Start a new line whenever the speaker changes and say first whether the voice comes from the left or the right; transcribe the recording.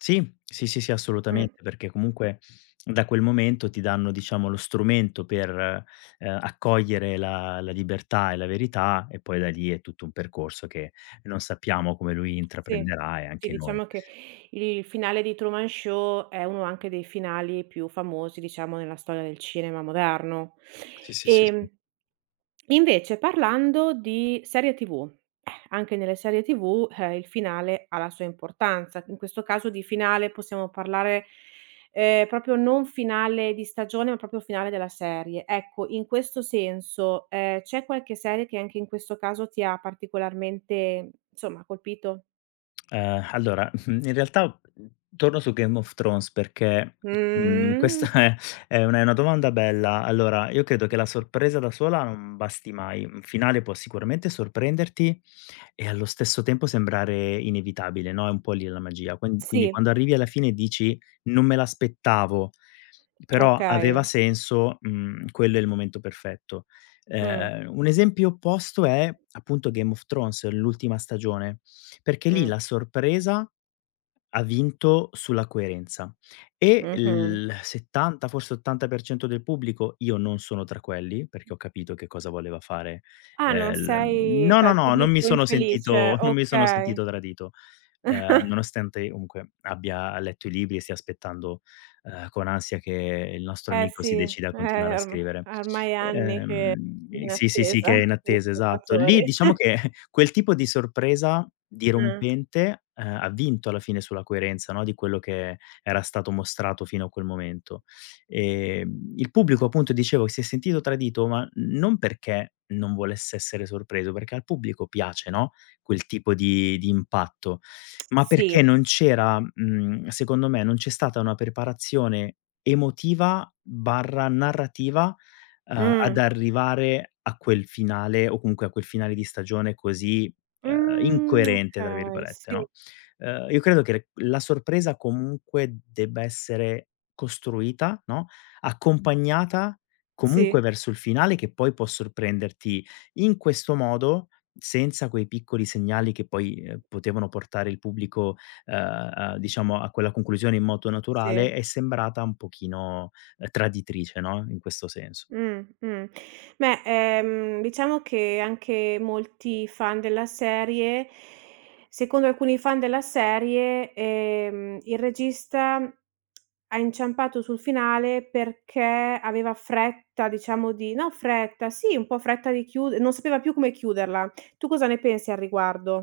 left: Sì, sì, sì, sì,
right: Mh.
left: assolutamente, perché comunque, da quel momento ti danno, diciamo, lo strumento per, uhm, accogliere la la libertà e la verità, e poi da lì è tutto un percorso che non sappiamo come lui
right: Sì,
left: intraprenderà, e
right: sì
left: anche noi.
right: diciamo che il finale di Truman Show, è uno anche dei finali più famosi, diciamo, nella storia del cinema moderno.
left: Sì, sì, sì, sì.
right: Ehm, invece parlando di serie TV, anche nelle serie TV, ehm, il finale ha la sua importanza. In questo caso di finale possiamo parlare, ehm, proprio non finale di stagione, ma proprio finale della serie. Ecco, in questo senso, ehm, c'è qualche serie che anche in questo caso ti ha particolarmente, insomma, colpito?
left: Uhm, allora, in realtà, mhmm, torno su Game of Thrones perché, mhmm,
right: Mh.
left: questa è è una è una domanda bella. Allora, io credo che, la sorpresa da sola non basti mai, un finale può sicuramente sorprenderti, e allo stesso tempo sembrare inevitabile, no, è un po' lì la magia. Quan quindi
right: Sì.
left: quando arrivi alla fine e dici: "Non me l'aspettavo, però aveva
right: Okay.
left: senso," mhmm, quello è il momento perfetto.
right: Mh.
left: Ehm, un esempio opposto è appunto Game of Thrones, l'ultima stagione, perché lì
right: Mh.
left: la sorpresa, ha vinto sulla coerenza, e
right: Mh-mh.
left: il 70 forse 80% del pubblico io non sono tra quelli, perché ho capito che cosa voleva fare,
right: Ah, non
left: ehm, l
right: sei
left: no,
right: tra
left: no,
right: il
left: no, non mi
right: pubblico
left: sono
right: infelice,
left: sentito non mi sono
right: okay.
left: sentito tradito, uhm, nonostante comunque abbia letto i libri, e stia aspettando, uhm, con ansia che il nostro
right: Eh
left: amico
right: sì,
left: si decida a continuare
right: eh-eh
left: a
right: or ehm,
left: scrivere.
right: ormai anni che sono
left: Uhm,
right: in
left: sì, sì, sì,
right: attesa
left: che è in
right: del
left: attesa, esatto. Lì,
right: salvatore.
left: diciamo che quel tipo di sorpresa
right: Mh.
left: dirompente, uhm, ha vinto alla fine sulla coerenza, no, di quello che era stato mostrato fino a quel momento. Ehm, il pubblico appunto dicevo si è sentito tradito, ma non perché non volesse essere sorpreso, perché al pubblico piace, no, quel tipo di di impatto, ma perché
right: Sì.
left: non c'era, mhmm, secondo me, non c'è stata una preparazione emotiva/narrativa, uhm, ad
right: Mh.
left: arrivare a quel finale, o comunque a quel finale di stagione così, uhm,
right: Mh,
left: "incoerente" tra
right: okay,
left: virgolette,
right: sì.
left: no. Uhm, io credo che la sorpresa comunque debba essere costruita, no, accompagnata comunque
right: Sì.
left: verso il finale che poi può sorprenderti in questo modo, senza quei piccoli segnali che poi, uhm, potevano portare il pubblico, uhm, diciamo a quella conclusione in modo naturale,
right: Sì.
left: è sembrata un pochino traditrice, no, in questo senso.
right: Mh-mh. Beh, ehm, diciamo che anche molti fan della serie secondo alcuni fan della serie, ehm, il regista ha inciampato sul finale, perché aveva fretta diciamo di no fretta, sì un po' fretta di chiude non sapeva più come chiuderla. Tu cosa ne pensi al riguardo?